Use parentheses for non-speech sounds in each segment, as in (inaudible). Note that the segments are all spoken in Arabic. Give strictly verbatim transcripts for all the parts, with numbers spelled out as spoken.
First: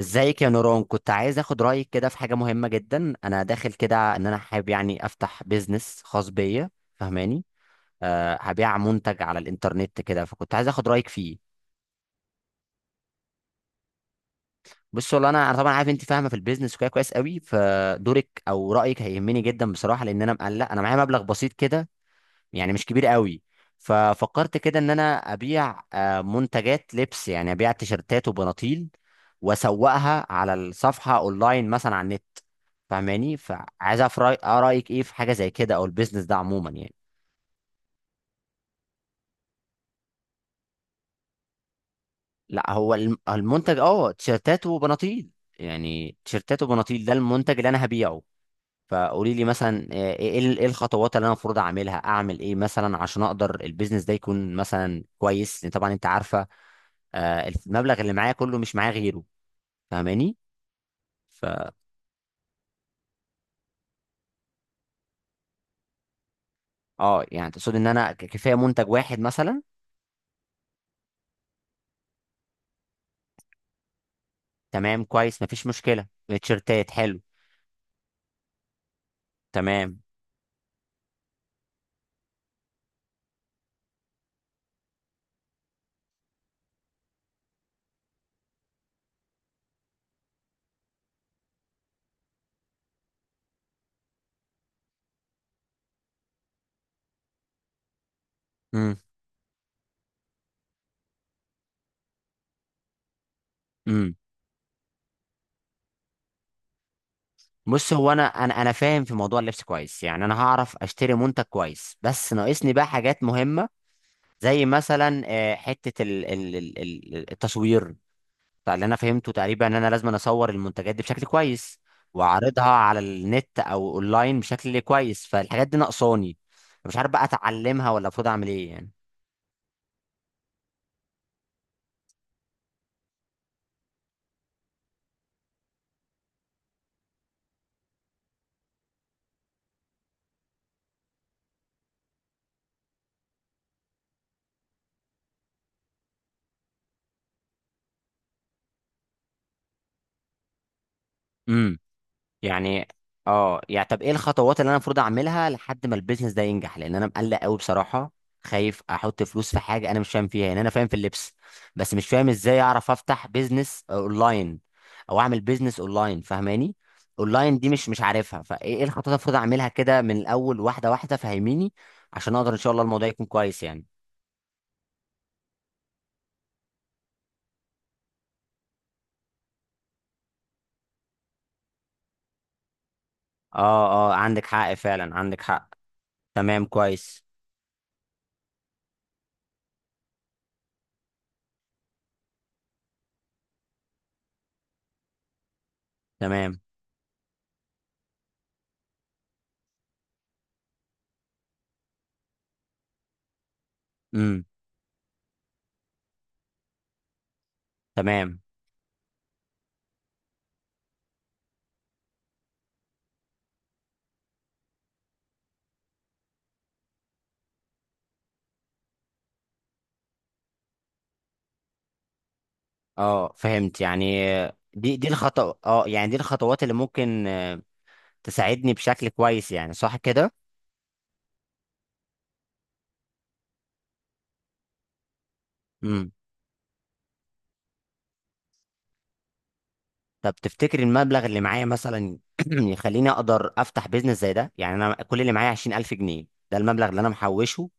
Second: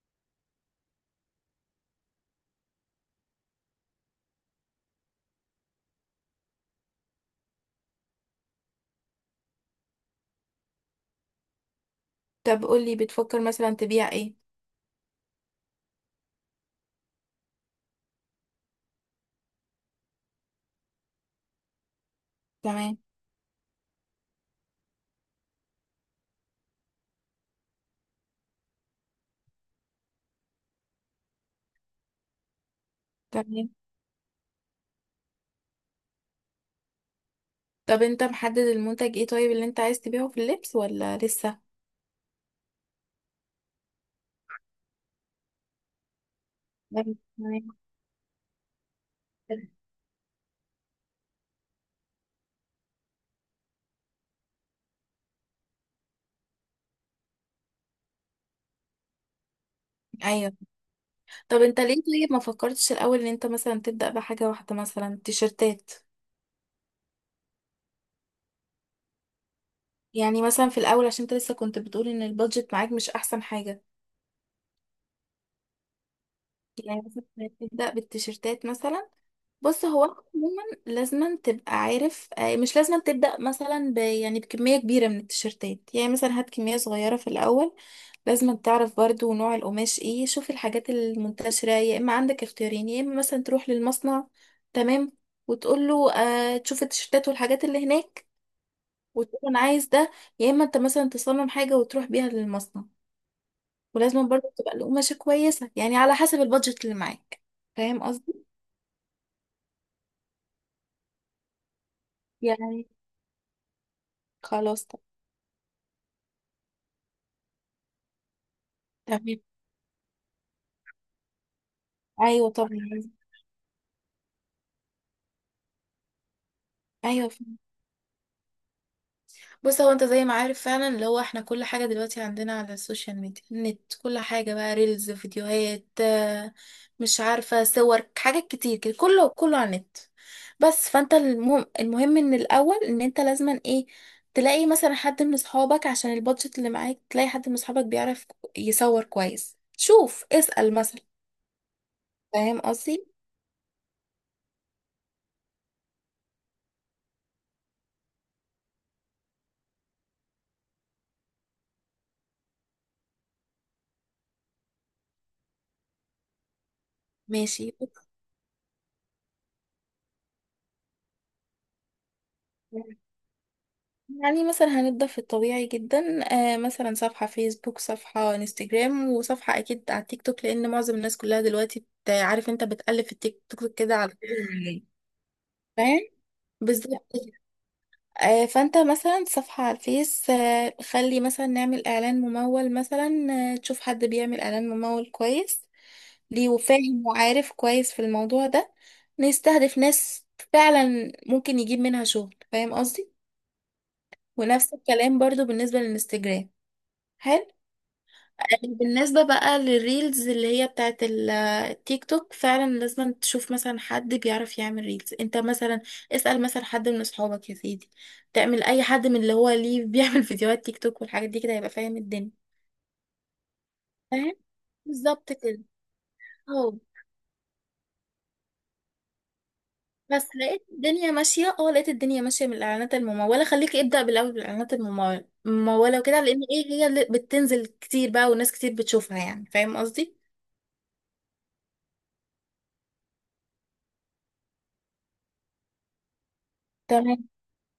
ازيك يا نوران؟ كنت عايز اخد رايك كده في حاجه مهمه جدا. انا داخل كده ان انا حابب يعني افتح بيزنس خاص بيا. فاهماني؟ أه، هبيع منتج على الانترنت كده، فكنت عايز اخد رايك فيه. طب قولي بتفكر مثلا تبيع ايه؟ بص والله انا انا طبعا عارف انت فاهمه في البيزنس وكده كويس قوي، فدورك او رايك هيهمني جدا بصراحه، لان انا مقلق، انا معايا مبلغ بسيط كده. يعني مش تمام، كبير قوي. ففكرت كده ان انا ابيع آه، منتجات لبس، يعني ابيع تيشرتات وبناطيل واسوقها على الصفحه اونلاين مثلا على النت. فاهماني؟ تمام. فعايز اعرف رأي- آه، رايك ايه في حاجه زي كده او البيزنس ده عموما يعني. طب انت محدد المنتج ايه؟ طيب اللي انت عايز تبيعه في اللبس ولا لسه؟ لا، هو الم- المنتج اه، تيشرتات وبناطيل، يعني تيشرتات وبناطيل ده تمام. المنتج اللي تمام. انا هبيعه. فقولي لي مثلا، آه، ايه ال- إيه الخطوات اللي انا المفروض اعملها؟ اعمل ايه مثلا عشان اقدر البيزنس ده يكون مثلا كويس؟ لأن طبعا انت عارفه، آه، المبلغ اللي معايا كله، مش معايا غيره. فاهماني؟ ايوه. ف طب انت ليه؟ طيب ما فكرتش الاول ان انت مثلا تبدأ بحاجة واحدة مثلا تيشرتات؟ اه، يعني تقصد ان انا ك- كفايه منتج واحد مثلا؟ يعني مثلا في الاول، عشان انت لسه كنت بتقول ان البادجت معاك مش احسن حاجة. تمام، كويس، مفيش مشكله. تيشرتات يعني حلو. مثلا تبدأ بالتيشرتات مثلا. بص، تمام. هو أنت عموما لازما تبقى عارف، آه، مش لازما تبدأ مثلا ب يعني بكمية كبيرة من التيشيرتات. يعني مثلا هات كمية صغيرة في الأول. لازما تعرف برضو نوع القماش ايه. شوف الحاجات المنتشرة. يا إما عندك اختيارين: يا إما مثلا تروح للمصنع، تمام، وتقول له، آه تشوف التيشيرتات والحاجات اللي هناك، امم وتقول له أنا عايز ده. يا إما أنت مثلا تصمم حاجة وتروح بيها للمصنع. امم ولازما برضو تبقى القماشة كويسة، يعني على حسب البادجت اللي معاك. بص، فاهم هو انا قصدي؟ انا انا فاهم في موضوع اللبس كويس، يعني انا هعرف اشتري منتج كويس، بس ناقصني بقى يعني حاجات مهمه، زي خلاص. مثلا آه، حته ال- ال- ال- ال- التصوير. فاللي انا فهمته تمام. تقريبا ان انا لازم أنا اصور المنتجات دي بشكل كويس ايوه واعرضها طبعا. على النت او اونلاين بشكل كويس، فالحاجات دي ناقصاني. مش عارف بقى ايوه فعلا. اتعلمها ولا المفروض اعمل ايه. بص، هو انت زي ما عارف فعلا اللي هو احنا كل حاجة دلوقتي عندنا على السوشيال ميديا، النت، كل حاجة بقى ريلز، فيديوهات آه، مش عارفة، صور، حاجات كتير كده، كله كله على النت. بس فانت المهم, المهم ان الاول ان انت لازما ايه: تلاقي مثلا حد من اصحابك، عشان البادجت اللي معاك، تلاقي حد من اصحابك بيعرف يصور كويس. شوف، اسأل مثلا. يعني فاهم يعني قصدي؟ اه، يعني طب ايه الخطوات اللي انا المفروض اعملها لحد ما البيزنس ده ينجح؟ لان انا مقلق قوي بصراحه، خايف احط فلوس في حاجه انا مش فاهم فيها. يعني انا فاهم في اللبس، بس مش فاهم ازاي اعرف افتح بيزنس اونلاين او اعمل بيزنس اونلاين. فاهماني؟ اونلاين دي ماشي. مش مش عارفها، فايه إيه الخطوات اللي المفروض اعملها كده من الاول واحده واحده؟ فهميني عشان اقدر ان شاء الله الموضوع يكون كويس يعني. يعني مثلا هنبدأ في الطبيعي جدا. آه مثلا صفحة فيسبوك، صفحة انستجرام، وصفحة أكيد على التيك توك، لأن معظم الناس كلها دلوقتي بت- عارف أنت بتقلب في التيك توك كده اه على. اه، عندك حق، فعلا عندك حق. فاهم؟ تمام، بالظبط كويس. كده. آه فأنت مثلا صفحة على الفيس، آه خلي مثلا نعمل إعلان ممول مثلا. آه تشوف حد بيعمل إعلان ممول كويس، ليه، تمام. وفاهم وعارف كويس في الموضوع ده. نستهدف ناس فعلا ممكن يجيب منها شغل. فاهم قصدي؟ امم ونفس الكلام برضو بالنسبة للانستجرام. حلو. تمام. يعني بالنسبة بقى للريلز اللي هي بتاعت ال- التيك توك، فعلا لازم تشوف مثلا حد بيعرف يعمل ريلز. انت مثلا اسأل مثلا حد من اصحابك يا سيدي. تعمل اي حد من اللي هو ليه بيعمل (laughs) فيديوهات تيك توك والحاجات دي كده، هيبقى فاهم الدنيا. اه، فهمت يعني. فاهم؟ آه، دي دي بالظبط الخطوة. كده. اه، يعني دي الخطوات اللي اه. ممكن آه، تساعدني بشكل كويس، يعني صح بس كده؟ لقيت الدنيا ماشية، اه لقيت الدنيا ماشية من الإعلانات الممولة. خليك ابدأ بالأول بالإعلانات الممولة الممولة امم وكده، لأن ايه هي اللي بتنزل كتير بقى والناس كتير بتشوفها يعني. فاهم قصدي؟ طب تفتكر المبلغ اللي معايا مثلا (clears throat) يخليني اقدر افتح بيزنس زي ده؟ يعني انا كل اللي معايا عشرين ألف جنيه، ده المبلغ اللي انا تمام، محوشه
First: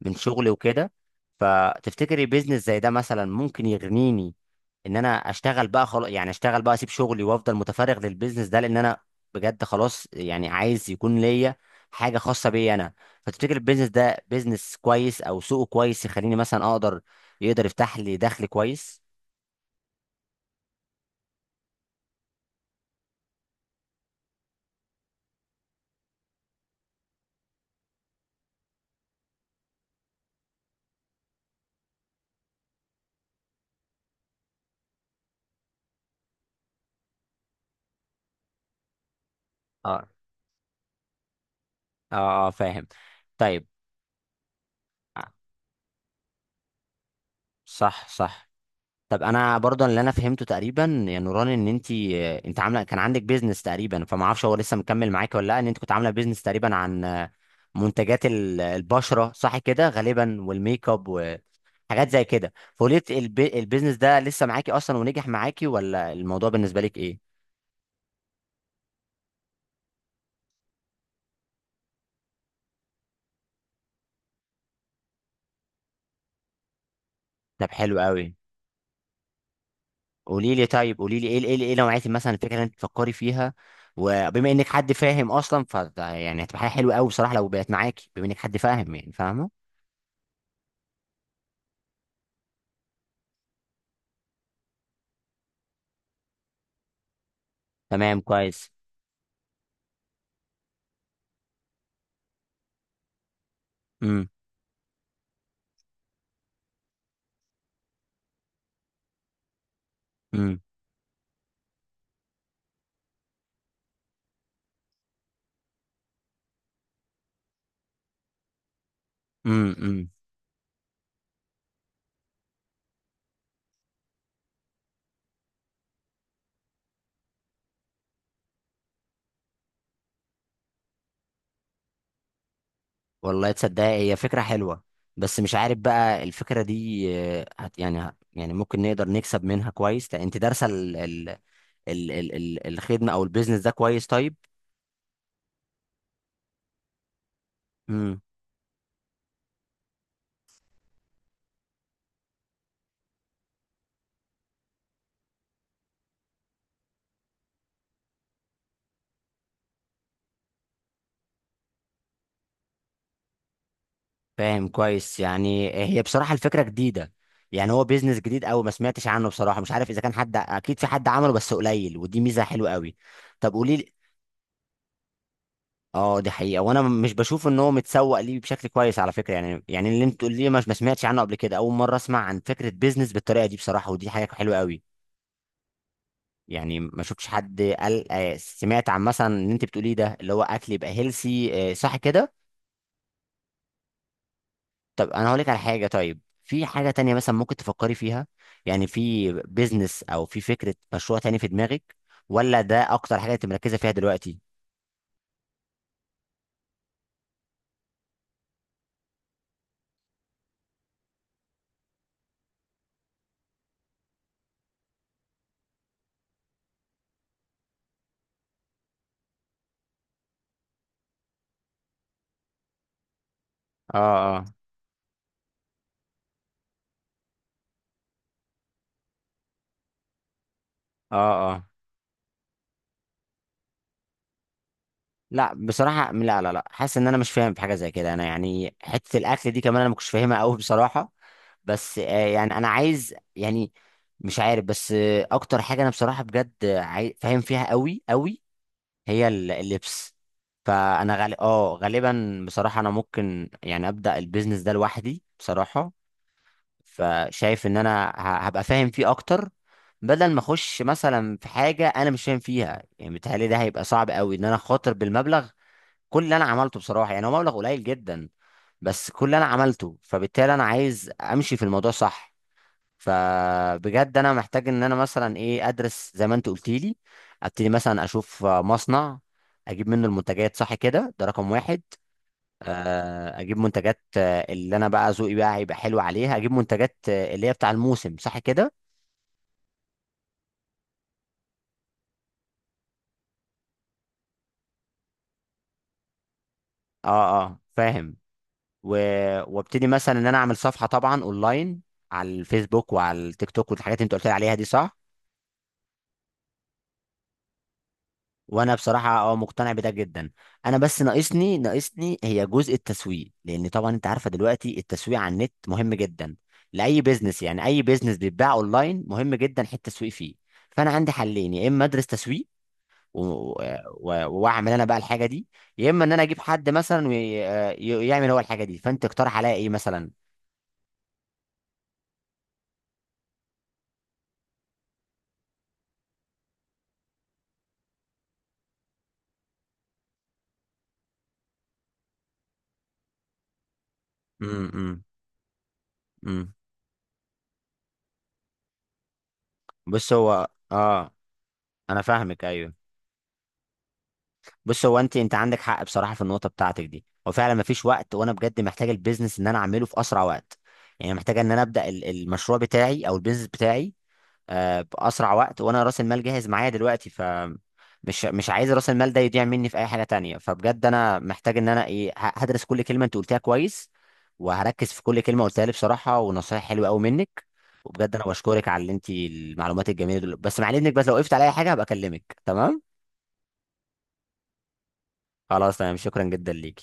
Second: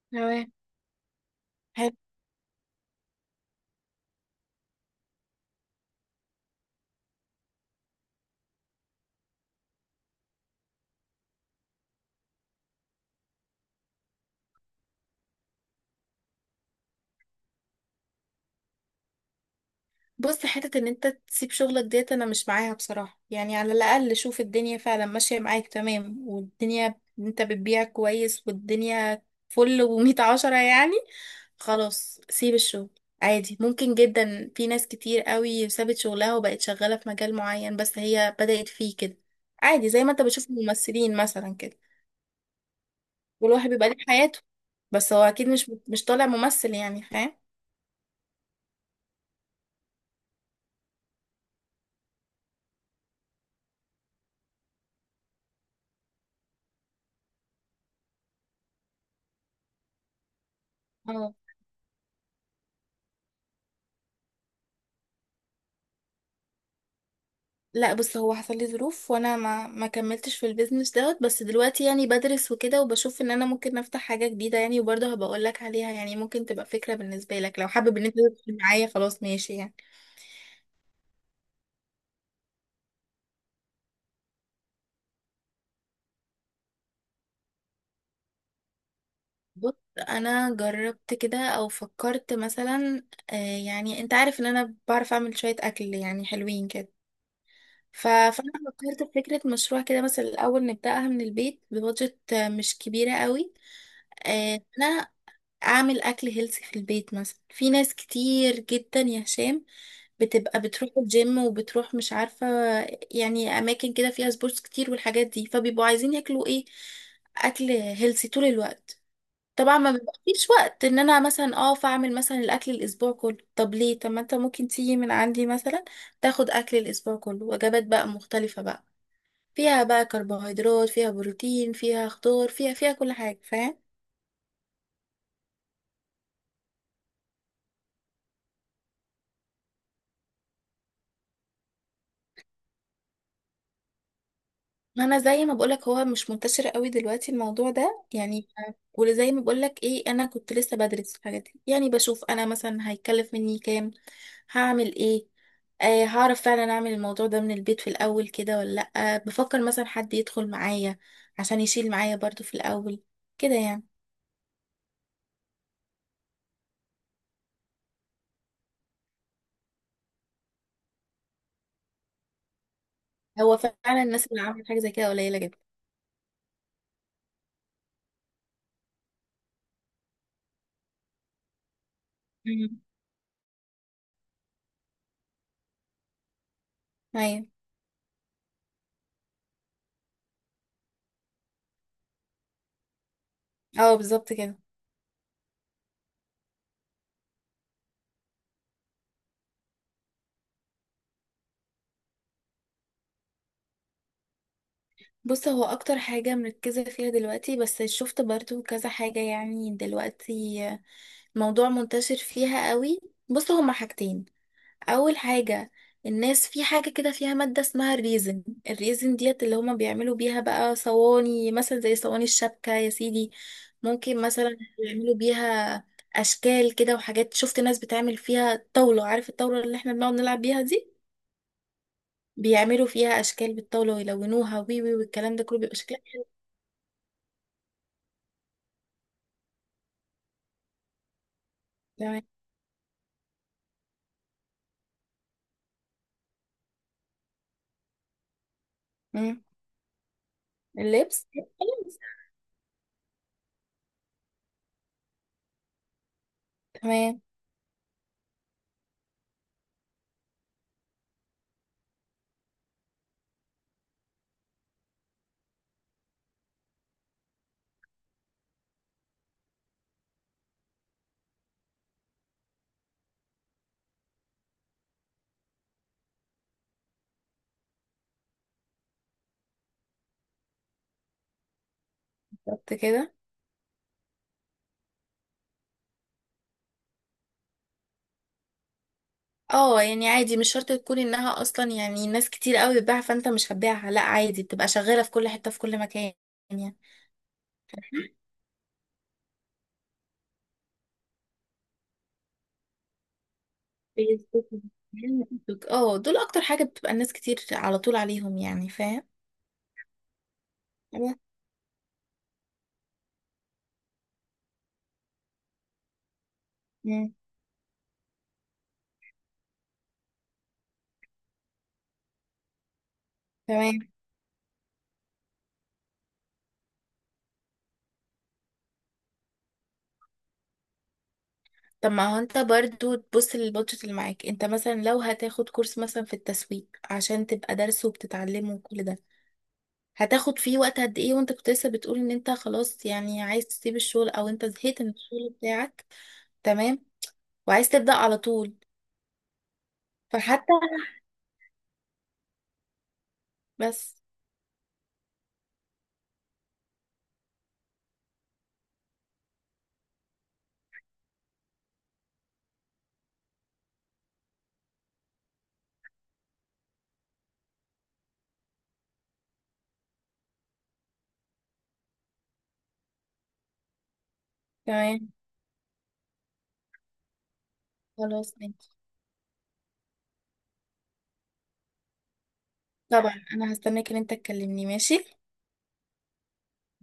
من تمام. شغلي وكده. حلو. فتفتكري بيزنس زي ده مثلا ممكن يغنيني ان انا اشتغل بقى خلاص، يعني اشتغل بقى، اسيب شغلي وافضل متفرغ للبيزنس ده؟ لان انا بجد خلاص، يعني عايز يكون ليا حاجه خاصه بيا انا. فتفتكر البيزنس ده بيزنس كويس او سوقه كويس، يخليني مثلا اقدر، يقدر يفتح لي دخل كويس؟ بص، حتة ان انت تسيب شغلك ديت انا مش معاها بصراحة. يعني على الاقل شوف الدنيا فعلا ماشية معاك تمام، والدنيا انت بتبيع كويس، والدنيا فل ومية عشرة يعني، خلاص سيب الشغل عادي. ممكن جدا، في ناس كتير قوي سابت شغلها وبقت شغالة في مجال معين بس هي بدأت فيه كده عادي. زي اه، ما انت بتشوف الممثلين مثلا كده اه، آه، فاهم. طيب. والواحد بيبقى ليه حياته، بس آه، هو اكيد مش مش طالع ممثل. يعني فاهم؟ صح، صح. طب انا برضه اللي انا فهمته تقريبا يا نوران، ان انت انت عامله كان عندك بيزنس تقريبا، فما اعرفش هو لسه مكمل معاك ولا لا. ان انت كنت عامله بيزنس تقريبا عن منتجات ال- البشره صح كده غالبا، والميك اب وحاجات زي كده، فقلت البي... البيزنس ده لسه معاكي اصلا ونجح معاكي، ولا الموضوع بالنسبه لك ايه؟ لا بص، هو حصل لي ظروف وانا ما ما كملتش في البيزنس دوت. بس دلوقتي يعني بدرس وكده، وبشوف ان انا ممكن افتح حاجة جديدة يعني، وبرضه هبقول لك عليها يعني، ممكن تبقى فكرة بالنسبة لك لو طب حابب حلو ان انت قوي. تدخل معايا، خلاص ماشي يعني. قولي لي طيب، قولي لي ايه ايه ايه نوعيه مثلا الفكره اللي انت بتفكري فيها؟ وبما انك حد فاهم اصلا، ف يعني هتبقى حاجه حلوه قوي بصراحه لو بقت معاكي، بما انك حد فاهم يعني، فاهمه. بص، انا جربت كده او فكرت مثلا. آه يعني انت عارف ان انا بعرف اعمل شوية اكل يعني حلوين كده. ف- تمام فانا كويس. فكرت في فكرة مشروع كده، مثلا الاول نبدأها من البيت ببادجت آه، مش كبيرة قوي. امم آه، انا اعمل اكل هيلثي في البيت. مثلا في ناس كتير جدا يا هشام امم بتبقى بتروح الجيم، وبتروح مش عارفة يعني اماكن كده فيها سبورتس كتير والحاجات دي، فبيبقوا عايزين ياكلوا ايه؟ اكل هيلثي طول الوقت. امم طبعا ما امم بيبقاش وقت ان انا مثلا اقف اعمل مثلا الاكل الاسبوع كله. طب ليه؟ طب ما انت ممكن تيجي من عندي مثلا تاخد اكل الاسبوع كله. وجبات بقى مختلفة بقى فيها بقى كربوهيدرات، فيها بروتين، فيها خضار، فيها فيها كل حاجة. والله فاهم؟ تصدق، هي فكرة حلوة. بس مش عارف بقى الفكرة دي آه، هت يعني هت يعني ممكن نقدر نكسب منها كويس لأ؟ انت دارسة ال ال ال ال ال الخدمة او البيزنس ده كويس طيب؟ ما انا زي ما بقولك، هو مش منتشر قوي دلوقتي الموضوع ده امم يعني. وزي ما بقولك ايه، انا كنت لسه بدرس الحاجات دي، يعني بشوف انا مثلا هيكلف مني كام، هعمل ايه، آه هعرف فعلا اعمل الموضوع ده من البيت في الاول كده ولا لا. بفكر مثلا حد يدخل معايا عشان يشيل معايا برضو في الاول كده يعني. فاهم كويس. يعني هي بصراحة الفكرة جديدة، يعني هو بيزنس جديد قوي، ما سمعتش عنه بصراحة. مش عارف اذا كان حد، اكيد في حد عمله بس قليل، ودي ميزة حلوة قوي. طب هو قولي. فعلا الناس اللي عملت حاجه زي كده قليله جدا. اه، دي حقيقة. وانا م- مش بشوف ان هو متسوق ليه بشكل كويس على فكرة. يعني يعني اللي انت تقول لي مش ما سمعتش عنه قبل كده، اول مرة اسمع عن فكرة مم. بيزنس بالطريقة دي بصراحة، ودي حاجة حلوة قوي. يعني ما شفتش ايوه. حد قال آه، سمعت عن مثلا اللي انت بتقوليه ده، اللي هو اكل يبقى هيلسي صح كده. اه بالظبط كده. طب انا هقول لك على حاجة، طيب في حاجة تانية مثلا ممكن تفكري فيها؟ يعني في بيزنس او في فكرة مشروع تاني في دماغك؟ ولا ده اكتر حاجة انت مركزة فيها دلوقتي؟ بص، هو اكتر حاجه مركزه فيها دلوقتي، بس شفت برضو كذا حاجه يعني دلوقتي موضوع منتشر فيها قوي. بص هما حاجتين. اول حاجة: الناس في حاجة كده فيها مادة اسمها الريزن. الريزن ديت اللي هما بيعملوا بيها بقى صواني، مثلا زي صواني الشبكة يا سيدي، ممكن اه، اه، مثلا يعملوا بيها اشكال كده وحاجات. شفت ناس بتعمل فيها طاولة. عارف الطاولة اللي احنا بنقعد نلعب بيها دي؟ اه، اه. بيعملوا فيها اشكال بالطاولة ويلونوها وي وي والكلام ده لا كله بيبقى شكلها. بصراحة، لا، لا، لا، حاسس ان انا مش فاهم في حاجة زي كده انا، يعني حتة الاكل دي كمان انا ما كنتش فاهمها قوي بصراحة. بس تمام. آه، يعني انا عايز يعني، مش عارف. بس آه، اكتر حاجة انا بصراحة بجد آه، عاي- فاهم فيها قوي قوي، هي مم. ال- اللبس. فانا اللبس غالي اه خلاص. غالبا بصراحة انا ممكن يعني ابدأ البيزنس ده لوحدي بصراحة. تمام. فشايف ان انا ه- هبقى فاهم فيه اكتر، بدل ما اخش مثلا في حاجة انا مش فاهم فيها. يعني بيتهيألي ده هيبقى صعب قوي ان انا خاطر بالمبلغ. كل اللي انا عملته بصراحه يعني، هو مبلغ قليل جدا بس كل اللي انا عملته، فبالتالي انا عايز امشي في الموضوع صح. فبجد انا محتاج ان انا مثلا ايه، ادرس زي ما انت قلت لي، ابتدي مثلا اشوف آه، مصنع، اجيب منه المنتجات صح كده، ده رقم واحد. بالظبط كده. آه، اجيب منتجات آه، اللي انا بقى ذوقي بقى هيبقى حلو عليها، اجيب منتجات آه، اللي هي بتاع الموسم صح كده. اه يعني عادي، مش شرط تكون انها اصلا يعني ناس كتير قوي بتبيعها فانت مش هتبيعها، لا عادي بتبقى شغالة في كل حتة في كل مكان يعني. اه اه، فاهم. و... وابتدي مثلا ان انا اعمل صفحه طبعا اونلاين على الفيسبوك وعلى التيك توك والحاجات اللي انت قلت لي عليها دي صح. بالظبط. اه، دول اكتر حاجة بتبقى الناس كتير على طول عليهم يعني. وانا فاهم؟ بصراحه اه، مقتنع بده جدا. انا بس أيوة. ناقصني ناقصني هي جزء التسويق، لان طبعا انت عارفه دلوقتي التسويق على النت مهم جدا لاي مم. بيزنس، يعني اي بيزنس بيتباع اونلاين مهم جدا حته التسويق فيه. فانا عندي حلين، يا اما ادرس تسويق و- تمام. و- واعمل انا بقى الحاجه دي، يا اما ان انا اجيب حد مثلا ويعمل هو الحاجه دي. فانت اقترح عليا ايه مثلا؟ طب ما هو انت برضو تبص للبادجت اللي معاك. انت مثلا لو هتاخد كورس مثلا في التسويق عشان تبقى دارسه وبتتعلمه وكل ده، هتاخد فيه وقت قد ايه؟ وانت كنت لسه بتقول ان انت خلاص يعني عايز تسيب الشغل، او انت زهقت من امم الشغل بتاعك. امم تمام. وعايز تبدأ على طول. بص، هو فحتى اه، انا فاهمك. ايوه، بس. بص، هو انت انت عندك حق بصراحه في النقطه بتاعتك دي. هو فعلا مفيش وقت، وانا بجد محتاج البيزنس ان انا اعمله في اسرع وقت. يعني محتاج ان انا ابدا ال- المشروع بتاعي او البيزنس بتاعي آه، باسرع وقت، وانا راس المال جاهز معايا دلوقتي. ف مش مش عايز راس المال ده يضيع مني في اي حاجه تانية. فبجد انا محتاج ان انا ايه، ه- هدرس كل كلمه انت قلتها كويس، وهركز في تمام. كل كلمه قلتها لي بصراحه. ونصايح حلوه قوي منك، وبجد انا خلاص بشكرك ماشي. على اللي انت المعلومات الجميله دول. بس مع اذنك، بس لو وقفت على اي حاجه هبقى اكلمك، تمام؟ طبعا انا هستناك ان انت تكلمني. ماشي. خلاص، تمام، شكرا جدا ليك.